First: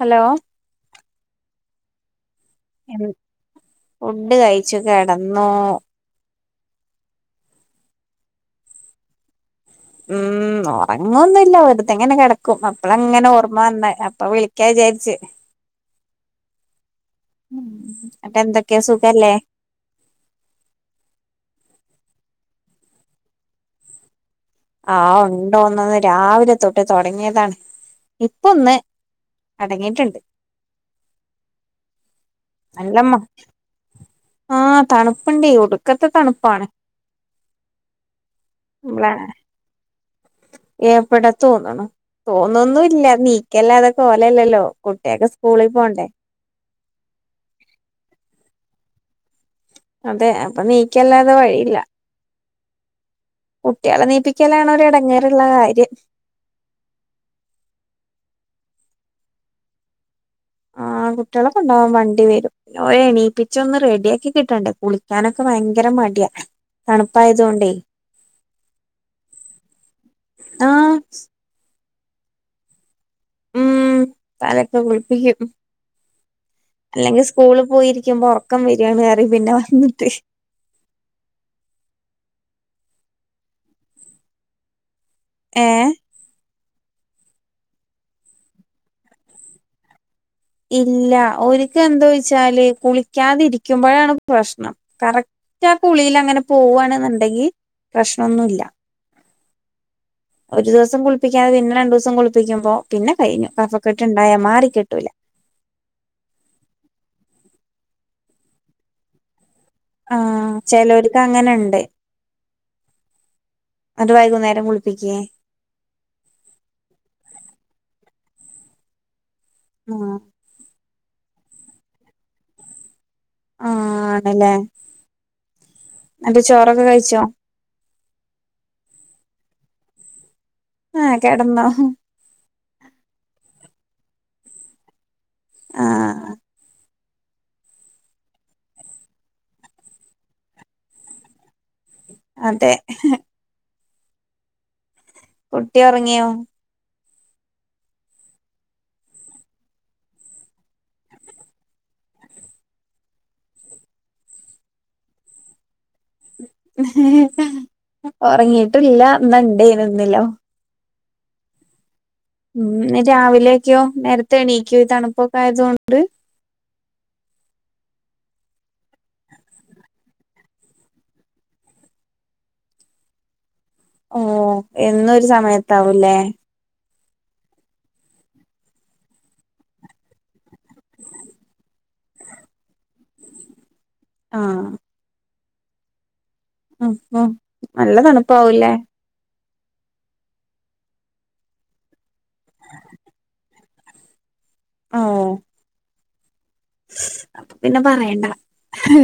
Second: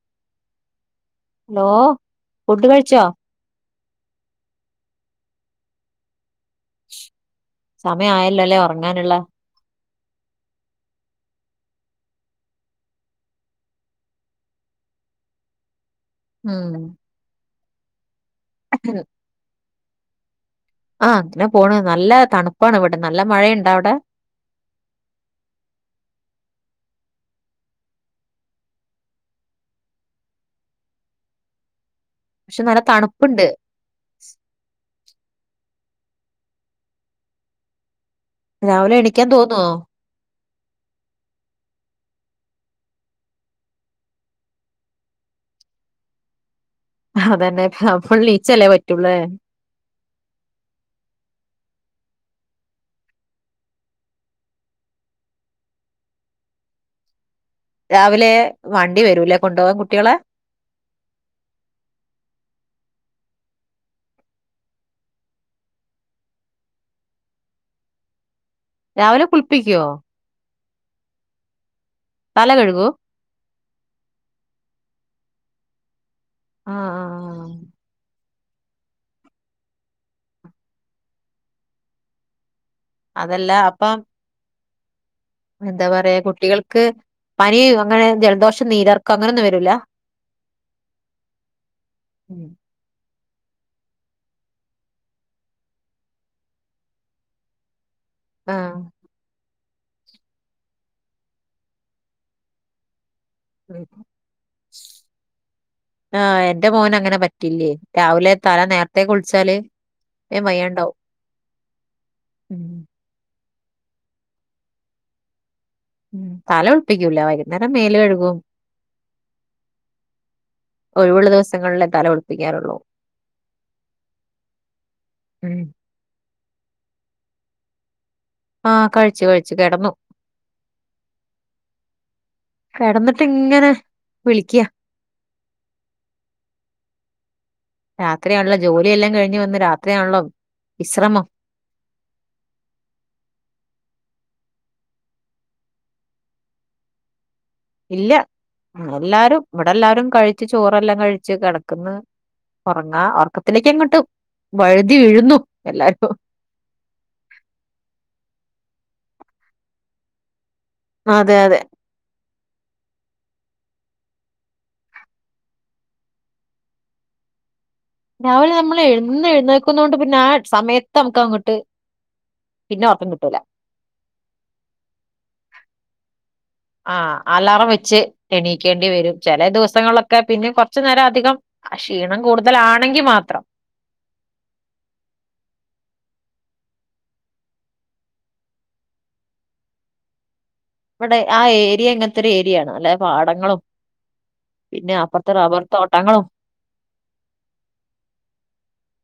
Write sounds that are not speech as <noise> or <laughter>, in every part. Hello hello food കഴിച്ചോ food കഴിച്ചു കെടന്നൂ സമയ ആയല്ലോ ല്ലെ ഒറങ്ങാനുള്ള ഉം ഒറങ്ങുന്നില്ല വെറതങ്ങനെ കിടക്കും അപ്പളാങ്ങനെ ഓർമ്മ വന്ന അപ്പൊ വിളിക്ക തേച്ച് ഉം ഉം അപ്പോ എന്തൊക്കെയ സുഖല്ലേ ആ അങ്ങനെ പോണ് നല്ല തണുപ്പാണ് ഇവിടെ നല്ല മഴണ്ട അവിടെ ആ ഉണ്ടോന്ന് ന്ന് രാവിലെ തൊട്ട് തൊടങ്ങിയതാണ് ഇപ്പൊന്ന് അടങ്ങിയിട്ടുണ്ട് പക്ഷെ നല്ല അല്ലമ്മ തണുപ്പുണ്ട് ആ തണുപ്പുണ്ടെ ഒടുക്ക ക്കത്ത് തണുപ്പാണ് രാവിലെ എണിക്കാൻ തോന്നോ? എവടെ തോന്നണു തോന്നൊന്നുല്ല നീക്കല്ലാതെ കോലല്ലല്ലോ കുട്ട്യാക്ക് സ്കൂളിൽ പോണ്ടേ അതന്നെ അമ്മൾ ലീച്ചല്ലേ പറ്റൂള്ളേ അതെ അപ്പൊ നീക്കല്ലാതെ വഴിയില്ല കുട്ടികളെ എണീപിക്കലാണ് ഒരു എടങ്ങേറുള്ള കാര്യം രാവിലെ വണ്ടി വരൂലേ കൊണ്ടുപോകാൻ കുട്ടികളെ ആ ആ കുട്ടികളെ കൊണ്ടോവാൻ വണ്ടി വരും എണീപ്പിച്ച ഓലെ ഒന്ന് റെഡിയ ആക്കി കിട്ടണ്ടെ കുളിക്കാനൊക്കെ ഭയങ്കര മടി മടിയ തണുപ്പായതൊണ്ടേ രാവിലെ കുളിപ്പിക്കുവോ ആ തല കഴുകും ഉം തലക്കെ കുളിപ്പിക്കും ആ ആ അല്ലെങ്കിൽ ആ. സ്കൂളിൽ പോയിരിക്കുമ്പോ ഉറക്കം വരിയാണ് പറയും പിന്നെ വന്നിട്ട് അതല്ല അപ്പം എന്താ ഏഹ് പറയാ കുട്ടികൾക്ക് പനിയ അങ്ങനെ ജലദോഷം നീര് ഇർക്കം അങ്ങനെയൊന്നും വരൂല ഇല്ല ഒരിക്ക എന്താ ഉം. ഒഴിച്ചാല കുളി കുളിക്കാതിരിക്കുമ്പോഴാണ് പ്രശ്നം കറക്റ്റ് ആ കുളിൽ അങ്ങനെ പോവുവാണെന്നുണ്ടെങ്കിൽ ആ പ്രശ്നൊന്നുല്ല ഒരു ദിവസം കുളിപ്പിക്കാതെ പിന്നെ രണ്ടു ദിവസം കുളിപ്പിക്കുമ്പോ പിന്നെ കഴിഞ്ഞു കഫക്കെട്ട് ഇണ്ടായാ മാറി കിട്ടൂല ആ എന്റെ മോന അങ്ങനെ പറ്റില്ലേ രാവിലെ തല നേരത്തേ കുളിച്ചാല് ആ വേം വയ്യാണ്ടാവും ചിലർക്ക് അങ്ങനെണ്ട് ഉം ന്നട്ട് വൈകുന്നേരം കുളിപ്പിക്കെ ഉം തല കുളിപ്പിക്കൂല വൈകുന്നേരം മേല് കഴുകും ആ ഒഴിവുള്ള ദിവസങ്ങളിലെ തല കുളിപ്പിക്കാറുള്ളൂ ആ ആണല്ലേ ഉം ന്നട്ട് ചോറൊക്കെ കഴിച്ചോ ആഹ കഴിച്ചു കഴിച്ചു കിടന്നു. ആഹ കടന്നോ? ഹ്. കിടന്നിട്ടിങ്ങനെ വിളിക്യാ. ആഹ്. രാത്രിയാണല്ലോ ജോലിയെല്ലാം കഴിഞ്ഞ് വന്ന് രാത്രിയാണല്ലോ വിശ്രമം. അതെ. കുട്ടി ഉറങ്ങിയോ? ഇല്ല എല്ലാരും ഇവിടെ എല്ലാരും കഴിച്ചു ചോറെല്ലാം കഴിച്ചു കിടക്കന്ന്. ഉറങ്ങാ ഉർക്കത്തിലേക്കങ്ങോട്ട് വഴുതി വീഴുന്നു എല്ലാരും. ട്ടില്ല ഇന്ന ണ്ടെന്നും. ആ അതെ അതെ. ഉം രാവിലെയൊക്കെയോ നേരത്തെ എണീക്കോ ഈ തണുപ്പൊക്കെ ആയതോണ്ട്? രാവിലെ നമ്മൾ എന്നും എഴുനേൽകുന്നോണ്ട് പിന്നെ ആ സമയത്ത് നമുക്ക് അങ്ങോട്ട്- പിന്നെ ഉറക്കം കിട്ടൂല. ഓ എന്നൊരു സമയത് ആാവു ല്ലേ. ആ അലാറം വെച്ച് എണീക്കേണ്ടി വരും ചില ദിവസങ്ങളിലൊക്കെ പിന്നും കൊറച്ചു നേരം അധികം- ക്ഷീണം കൂടുതലാണെങ്കി മാത്രം. ആഹ്. ഉ ഉ നല്ല തണുപ്പാവും ല്ലേ? ഇവിടെ ആ ഏരിയ ഇങ്ങനത്തെ ഒരു ഏരിയാണ് അല്ലെ പാടങ്ങളും- പിന്നെ അപ്പുറത്തെ റബ്ബർ തൊട്ടഞ- അപ്പൊ പിന്നെ പറയണ്ട. ഹ്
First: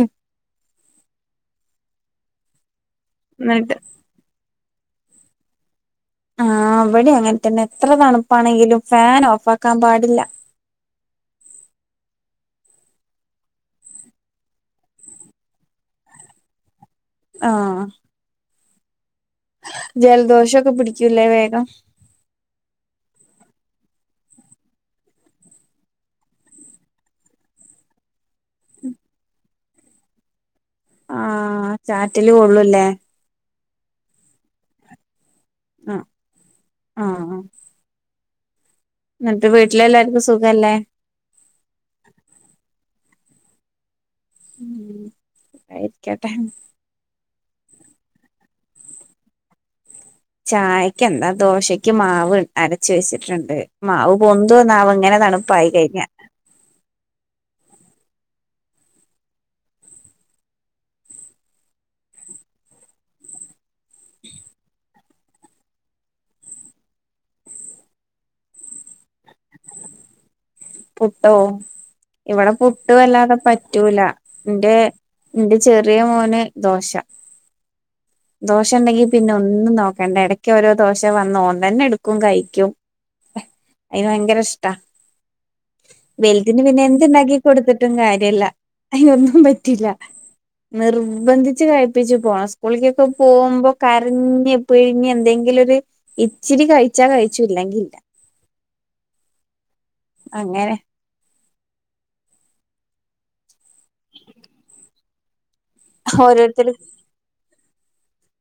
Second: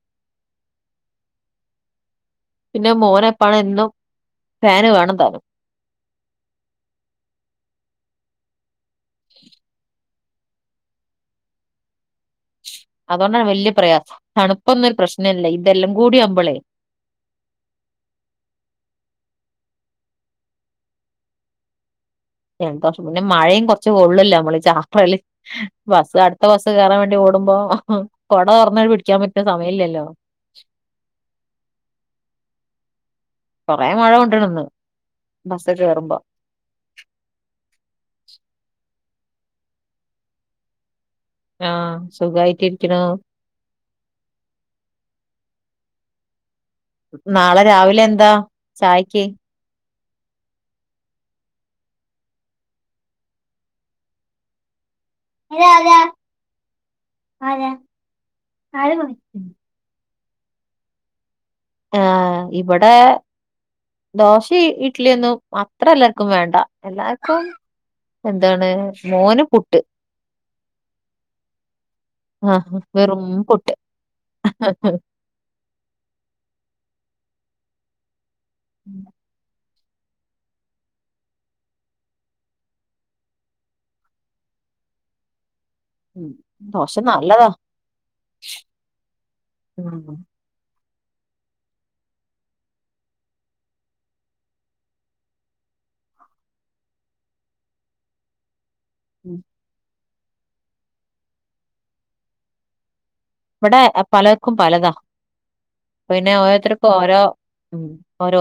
പിന്നെ മോനെപ്പാണ് ന്നട്ട് എന്നും ഫാന് വേണം താനും. ആഹ് അവിടെ അങ്ങനന്നെ എത്ര തണുപ്പാണെങ്കിലും ഫാൻ ഓഫ് ആാക്കാൻ പാടില്ല. അതൊണ്ടാണ് വല്യ പ്രയാസം. തണുപ്പൊന്നരു പ്രശ്നമല്ല ഇതെല്ലാം കൂടി ആകുമ്പോളേ. ആഹ് ജലദോഷോകേ പിടികും ലെ വേഗം. ജലദോഷം പിന്നെ മഴയും കുറച്ച് കൊള്ളോലോ നമ്മള് ചാപ്പ്രൽ ബസ് അടുത്ത ബസ്സ് കേയറൻ വേണ്ടി ഓടുമ്പോ. കുടുമ്പോ കൊട തുറന്നു പിടിക്കാൻ പറ്റുന്ന സമയമല്ലല്ലോ. ആഹ ചാറ്റില് കൊള്ളൂല്ലേ? കൊറെ മഴ കൊണ്ടണ് ന്ന് ബസ്സിൽ ആഹ് കേറുമ്പോ ആഹ് എന്നിട്ട് വീട്ടിലെല്ലാർക്കും സുഖല്ലേ ആ സുഖമായിട്ട് ഇരിക്ക്ണു ഗായിരിക്കട്ടെ നാളെ രാവിലെ എന്താ ചായക്ക് ചായക്ക് എന്താ ദോശയ്ക്ക് മാവ് അരച്ച് വെച്ചിട്ടുണ്ട് മാവ് പൊൻതുവോ ന്നാവോ ഇങ്ങനെ അല തണുപ്പായി കഴിഞ്ഞ ആരാ ആരാ ആരാ പ ഉം ആ ഇവിടെ ദോഷിം ഇഡലിയൊന്നും അത്ര എല്ലർക്കും വേണ്ട എല്ലർക്കും എന്താണ് മോൻ പുട്ട് പുട്ടോ ഇവിടെ ആഹ് പുട്ട് വെറും വല്ലാതെ പുട്ട് പറ്റൂല എന്റെ എന്റെ ചെറിയ മോന് ദോശ ദോശ ഉണ്ടെങ്കി പിന്നെ ഒന്നും നോ കണ്ട ഇടക്ക് ഓരോ ദോശ വന്ന് ഓൻ തന്നെ എടുക്കും കഴിക്കും അയിൻ ഭയങ്കര ഇഷ്ടാ വെലുത്തിന് പിന്നെ ദോശ എന്തുണ്ടാക്കി നല്ലതാ കൊടുത്തിട്ടും കാര്യല്ല അയിനൊന്നും പറ്റില്ല ഉം നിർബന്ധിച്ച് കഴിപ്പിച്ച് പോണം സ്കൂളിക്കൊക്കെ പോകുമ്പോ കരഞ്ഞ് പിഴിഞ്ഞ് എന്തെങ്കിലും ഒരു ഇച്ചിരി കഴിച്ചാ കഴിച്ചു ഇല്ലെങ്കില്ല ഉം അങ്ങനെ ഇവിടെ പലർക്കും പലതാ പിന്നെ ഓരോരുത്തര് ഓരോരുത്തർക്കും ഓരോ ഉം ഓരോ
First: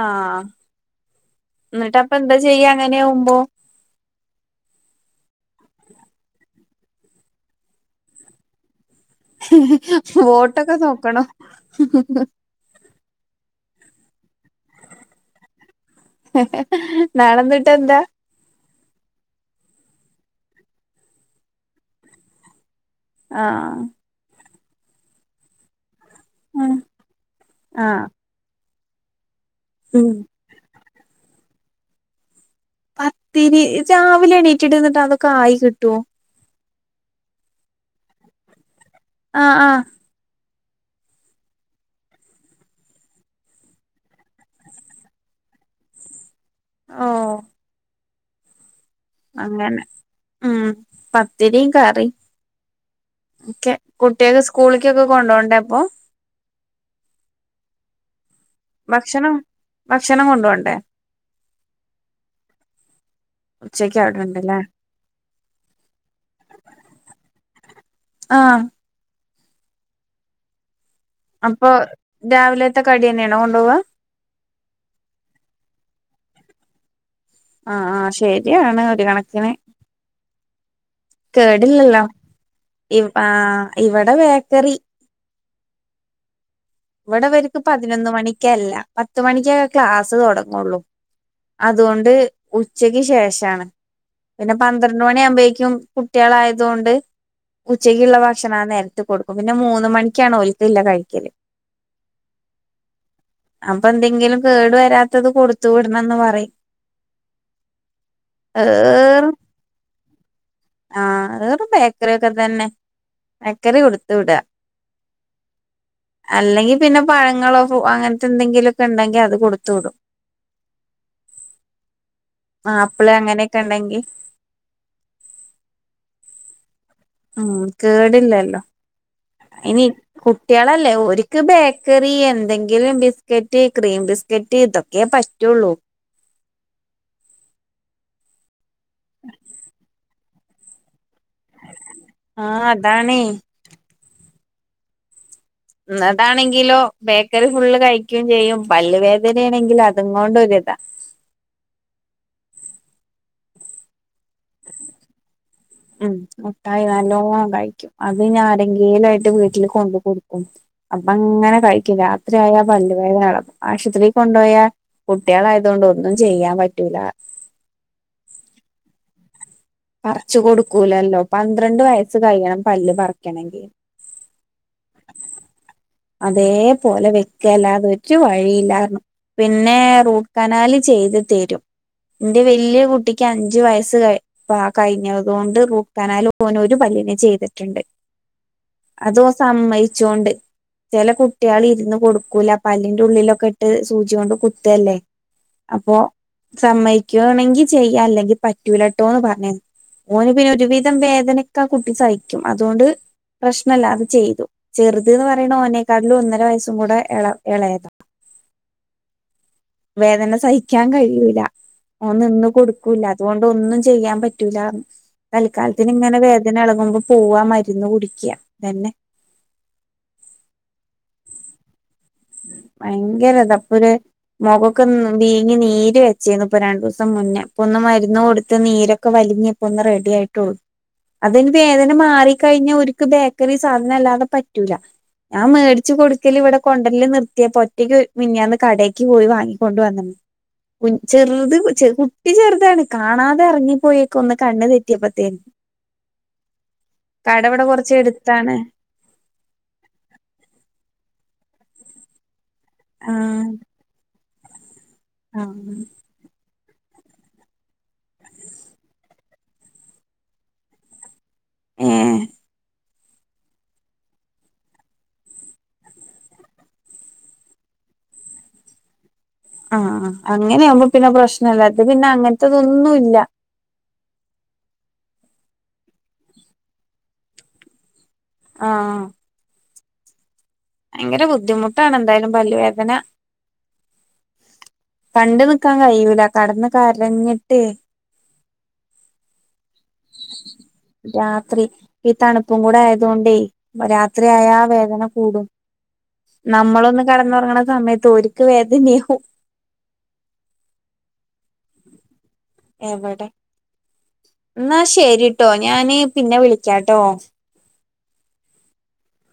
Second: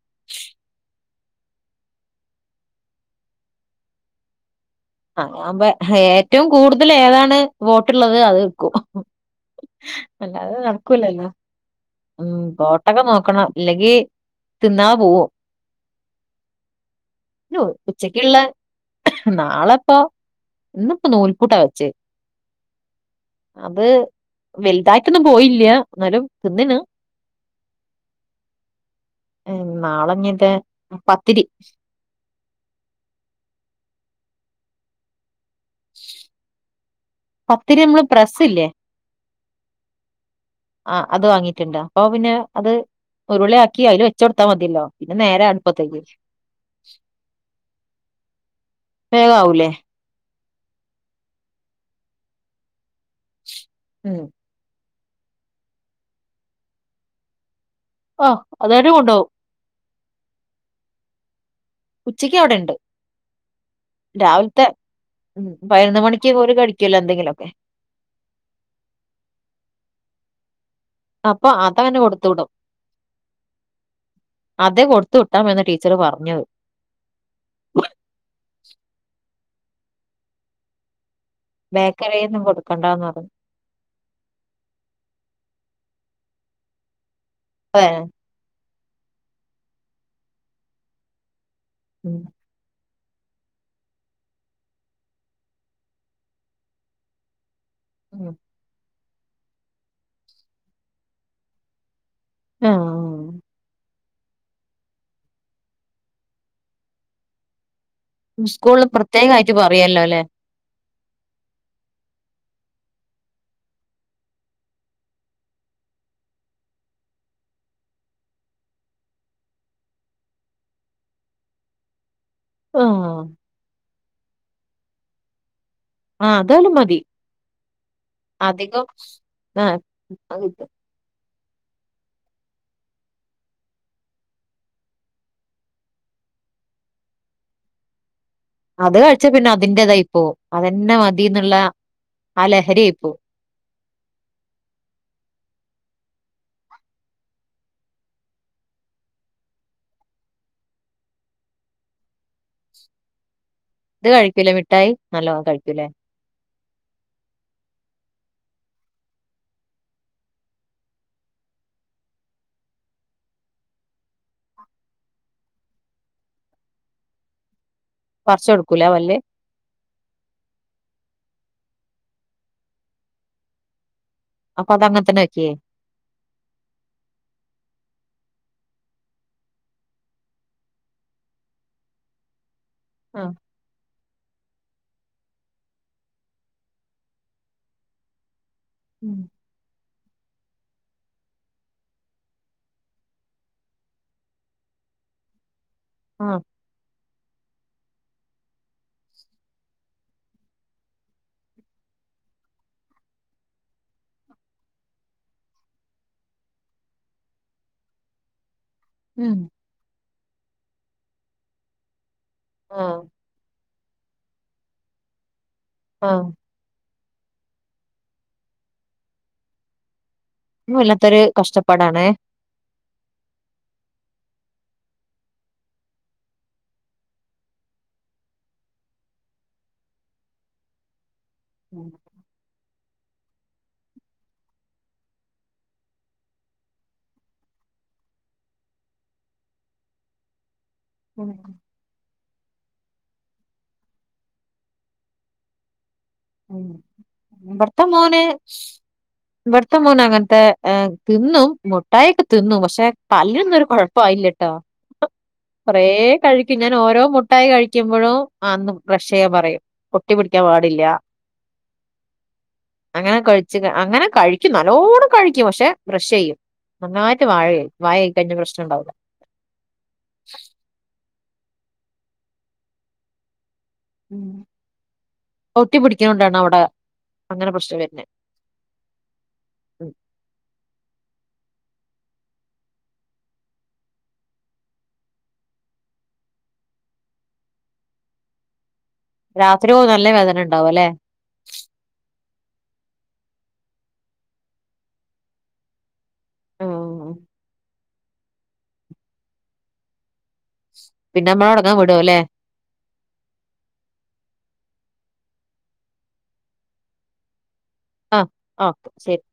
ആ എന്നിട്ടപ്പൊ എന്താ ചെയ്യ അങ്ങനെയവുമ്പോ ആ ഞാ ഏറ്റവും കൂടുതൽ ഏതാണ് വോട്ടുള്ളത് അത് വെക്കും അല്ല അത വോട്ടൊക്കെ നോക്കണോ നടക്കൂലല്ലോ ഉം അകം നോക്കണം അല്ലെങ്കിൽ തിന്നാ പോവും നോ നാളെന്നിട്ട് എന്താ ഉച്ചക്കുള്ള നാളെപ്പൊ ഇന്നി ഇപ്പോ നൂൽപൂട്ട വെച്ചേ ആ അത് വലുതായിട്ടൊന്നും പോയില്ല എന്നാലും തിന്നിന് ആഹ് ആഹ് ഉം നാളങ്ങത പത്തിരി പത്തിരി രാവിലെ എണീറ്റിട്ട് എന്നിട്ട് അതൊക്കെ ആയി കിട്ടുവോ പത്തിരി നമ്മള് പ്രസ് ഇല്ലേ ആ ആ ആ അത് വാങ്ങിട്ടുണ്ട് അപ്പൊ പിന്നെ അത് ഒരുവിള ആക്കി അതിൽ വെച്ച കൊടുത്താ മതിയല്ലോ പിന്നെ നേരെ അടുപ്പത്തേക്ക് ഓ വേഗാവൂലേ അങ്ങനെ ഉം പത്തിരിയും കറി ക്കെ ഉം കുട്ടിയൊക്കെ സ്കൂള് ഒക്കെ കൊണ്ടപോണ്ടേ അപ്പൊ ആഹ് അതാരും ഉണ്ടാവും ഭക്ഷണം ഭക്ഷണം കൊണ്ടോണ്ടേ ഉച്ചക്ക് അവിടെ ഉണ്ട് അച്ച രാവിലത്തെ ഉം പതിനൊന്ന് മണിക്ക് പോല കഴിക്കല്ലോ എന്തെങ്കിലും ഒക്കെ ആ അപ്പൊ അതങ്ങനെ കൊടുത്തു രാവിലെത്തെ കടി തന്നെയണോ കൊണ്ടുപോവാ അതെ കൊടുത്തു വിട്ടാമെന്ന് ടീച്ചര് പറഞ്ഞത് ആ ആ ശരിയാണ് ഒരു കണക്കിന് കേടില്ലല്ലോ ബേക്കറിയൊന്നും ഇ കൊടുക്കണ്ടാന്ന് ആ പറഞ്ഞു ഇവിടെ ബേക്കറി ഇവിടെ ഇവർക്ക് ഏ പതിനൊന്ന് മണിക്കല്ല പത്തു മണിക്കൊക്കെ ക്ലാസ് തുടങ്ങുള്ളൂ അതുകൊണ്ട് ഉം ഉ ഉച്ചക്ക് ശേഷമാണ് പിന്നെ പന്ത്രണ്ട് മണിയാവകുമ്പോഴേക്കും കുട്ടികള് ആയതുകൊണ്ട് ഉച്ചക്കുള്ള ഉം. ഭക്ഷണം ആ നേരത്ത് കൊടുക്കും പിന്നെ മൂന്ന് മണിക്കാണ് ഒലതില്ലേ കഴിക്കല് ആ അപ്പ എന്തെങ്കിലും കേടു വരാത്തത് കൊടുത്തു വിടണംന്ന് പറയും സ്കൂളില് ഏറും പ്രത്യേകമായിട്ട് പറയല്ലോല്ലേ ആഹ് അത് ബേക്കറിക്കെ തന്നെ ബേക്കറി കൊടുത്തു വിട അല്ലെങ്കിൽ പിന്നെ പഴങ്ങളോ ഫ്രൂ അങ്ങനത്തെ എന്തെങ്കിലുമൊക്കെ ഉണ്ടെങ്കിൽ അത് കൊടുത്തു വിടും ആഹ് ആപ്പിള് അങ്ങനെയൊക്കെ ഉണ്ടെങ്കിൽ ആഹ് അതാലും മതി ഉം കേടില്ലല്ലോ അധികം ആഹ് ഇനി കുട്ടികളല്ലേ ഒരി ക്ക് ബേക്കറി എന്തെങ്കിലും ബിസ്ക്കറ്റ് ക്രീം ബിസ്ക്കറ്റ് ഇതൊക്കേ പറ്റുള്ളൂ അത് കഴിച്ച പിന്നെ അതിന്റെറതായി പോവും അതന്നെ മ തീന്നുള്ള ആ ആഹ് ലഹരി ആയി പോവും അതാണേ എന്നതാണെങ്കിലോ ബേക്കറി ഫുള്ള് കഴിക്കുകയും ചെയ്യും പല്ല് വേദനയാണെങ്കിലോ അതും കൊണ്ടൊരിതാ <inaudible> ഇത് കഴിക്കില്ല മിട്ടായി നല്ലോണം കഴി ഉം മുട്ടായി നല്ലോണം കഴിക്കും അ ത് ഇനി ആരെങ്കിലും ആയിട്ട് വീട്ടിൽ കൊണ്ട് കൊടുക്കും അപ്പ അങ്ങനെ കഴിക്കും രാത്രി ആയാ പല്ല് വേ <unintelligible> ആശുപത്രിയിൽ കൊണ്ടുപോയാൽ കുട്ടികളായത് കൊണ്ട് ഒന്നും ചെയ്യാൻ പറ്റൂല പറിചെടുക്കൂല പല്ല് പറിച്ച് കൊടുക്കൂലല്ലോ പന്ത്രണ്ട് വയസ്സ് കഴിയണം പല്ല് പറിക്കണമെങ്കിൽ അപ്പൊ അത് അങ്ങനെ തന്നെ വെക്കേ അതേപോലെ വെക്കല്ലാതെ ഒരു വഴിയില്ലാ പറഞ്ഞു പിന്നെ റൂട്ട് കനാൽ ചെയ്ത് തരും ഇന്റെ വീ വല്യ കുട്ടിക്ക് ആഹ് അഞ്ചു വയസ്സ് കഴി അപ്പ ആ കഴിഞ്ഞതുകൊണ്ട് റൂട്ട് കനാൽ ഓനോരു പല്ലിനെ ചെയ്തിട്ടുണ്ട് അത് ഉം ഓൻ സമ്മയിച്ചോണ്ട് ചില കുട്ടികൾ ഇരുന്ന് കൊടുക്കൂല പല്ലിൻറെ ഉള്ളിലൊക്കെ ഇട്ട് സൂചി കൊണ്ട് കുത്തല്ലേ അപ്പൊ ആഹ് സമ്മക്കുവാണെങ്കി ചെയ്യാം അല്ലെങ്കിൽ പറ്റൂലട്ടോന്ന് പറഞ്ഞു ഓന് പിന്നെ ഒരുവിധം വേദനക്ക ആ കുട്ടി സഹിക്കും അതുകൊണ്ട് പ്രശ്നമല്ല അത് ചെയ്തു ചെറുതു എന്ന് പറ ഓനെ ക്കാട്ടിലും ഒന്നര വയസ്സും കൂടെ ഇള ഇളയതാ ഉം വേദന സഹിക്കാൻ കഴിയൂല ഓന് നിന്ന് ആഹ് കൊടുക്കൂല്ല അതുകൊണ്ട് ഒന്നും ചെയ്യാൻ പറ്റൂല തൽക്കാലത്തിന് ഇങ്ങനെ ആഹ് വേദന ഇളങ്ങുമ്പോ പോവാ മരുന്ന് കുടിക്കുക ഇതന്നെ വല്ലാത്തൊരു കഷ്ടപ്പാടാണെ ഭയങ്കര ഇതാ അപ്പര് മുഖൊക്കെ വീങ്ങി നീര് വെച്ചിരുന്നു ഇപ്പൊ രണ്ടു ദിവസം മുന്നേ ഇപ്പൊ ഒന്ന് മരുന്ന് കൊടുത്ത് നീരൊക്കെ വ ഇനിപ്പോന്നു റെഡിയായിട്ടുളൂ അതെ ഇനി ഉം വേദനമാറി ക്കഴിഞ്ഞ് ഒരു <unintelligible> ബേക്കറി സാധനം അല്ലാതെ പറ്റൂല ഞാൻ മേടിച്ചു കൊടുക്കൽ ഇവിടെ കൊ കൊണ്ടരല് നിർത്തിയപോ ഒറ്റയ്ക്ക് മിനിഞ്ഞാന്ന് കടേക്ക് പോയി വാങ്ങിക്കൊണ്ട് വന്നു കു ഉം ചെറുത് കു ചെ കു കുട്ടി ചെറുതാണ് കാണാതെ ഇറങ്ങിപ്പോയക്കെ ഒന്ന് കണ്ണ് തെറ്റിയപ്പോത്തേനും ഇവിടുത്തെ കൊറച്ച് മോന് എടുത്താണ് ഇവിടുത്തെ മോനെ അങ്ങനത്തെ തിന്നും മുട്ടായൊക്കെ തിന്നു പക്ഷെ ആഹ് പല്ലിനൊന്നും ഒരു കുഴപ്പായില്ലട്ടോ ആഹ് കൊറ കഴി പിന്നെ ഓരോ മുട്ടായി കഴിക്കുമ്പോഴും അന്നും ബ്രഷ് ചെയ്യാൻ പറയും ഒട്ടിപ്പിടിക്കാൻ പാടില്ല ഉം അങ്ങനെ കഴിച്ചച്ച് അങ്ങനെ കഴിക്കും നല്ലോണം കഴിക്കും പക്ഷെ ബ്രഷ് ചെയ്യും നന്നായിട്ട് വഴ വായ കഴുകി കഴിഞ്ഞ പ്രശ്നം ഇണ്ടവില്ല ആ അങ്ങനെയ ആകുമ്പോ പിന്നെ പ്രശ്നല്ലാത് പിന്നെ അങ്ങനത്തെതൊന്നും ഇല്ല ഉം ഒട്ടി പിടിക്കണണ്ടാണ് അവിടെ അങ്ങനെ പ്രശ്നം വരുന്നെ ആഹ് ഉം ഭയങ്കര ബുദ്ധിമുട്ടാണ് എന്തായാലും പല്ലുവേദന കണ്ട നിക്കാൻ കഴിയൂല കടന്ന് കരഞ്ഞിട്ട് രാത്രി ഓ നല്ല വേദന ഉണ്ടാവും അല്ലെ? രാത്രി ഈ തണുപ്പും കൂടെ ആയ അതുകൊണ്ടേ രാത്രിയയാ വേദന കൂടും നമ്മളൊന്ന് ആഹ്. കടന്നുറങ്ങണ സമയത്ത് ഒർക്ക് വേദനയാവും പിന്നെ നമ്മളോടങ്ങാൻ വിട അല്ലേ എവിടെ എന്നാ ശരിട്ടോ ഞാന് പിന്നെ വിളിക്കാട്ടോ ആ ആ ശരി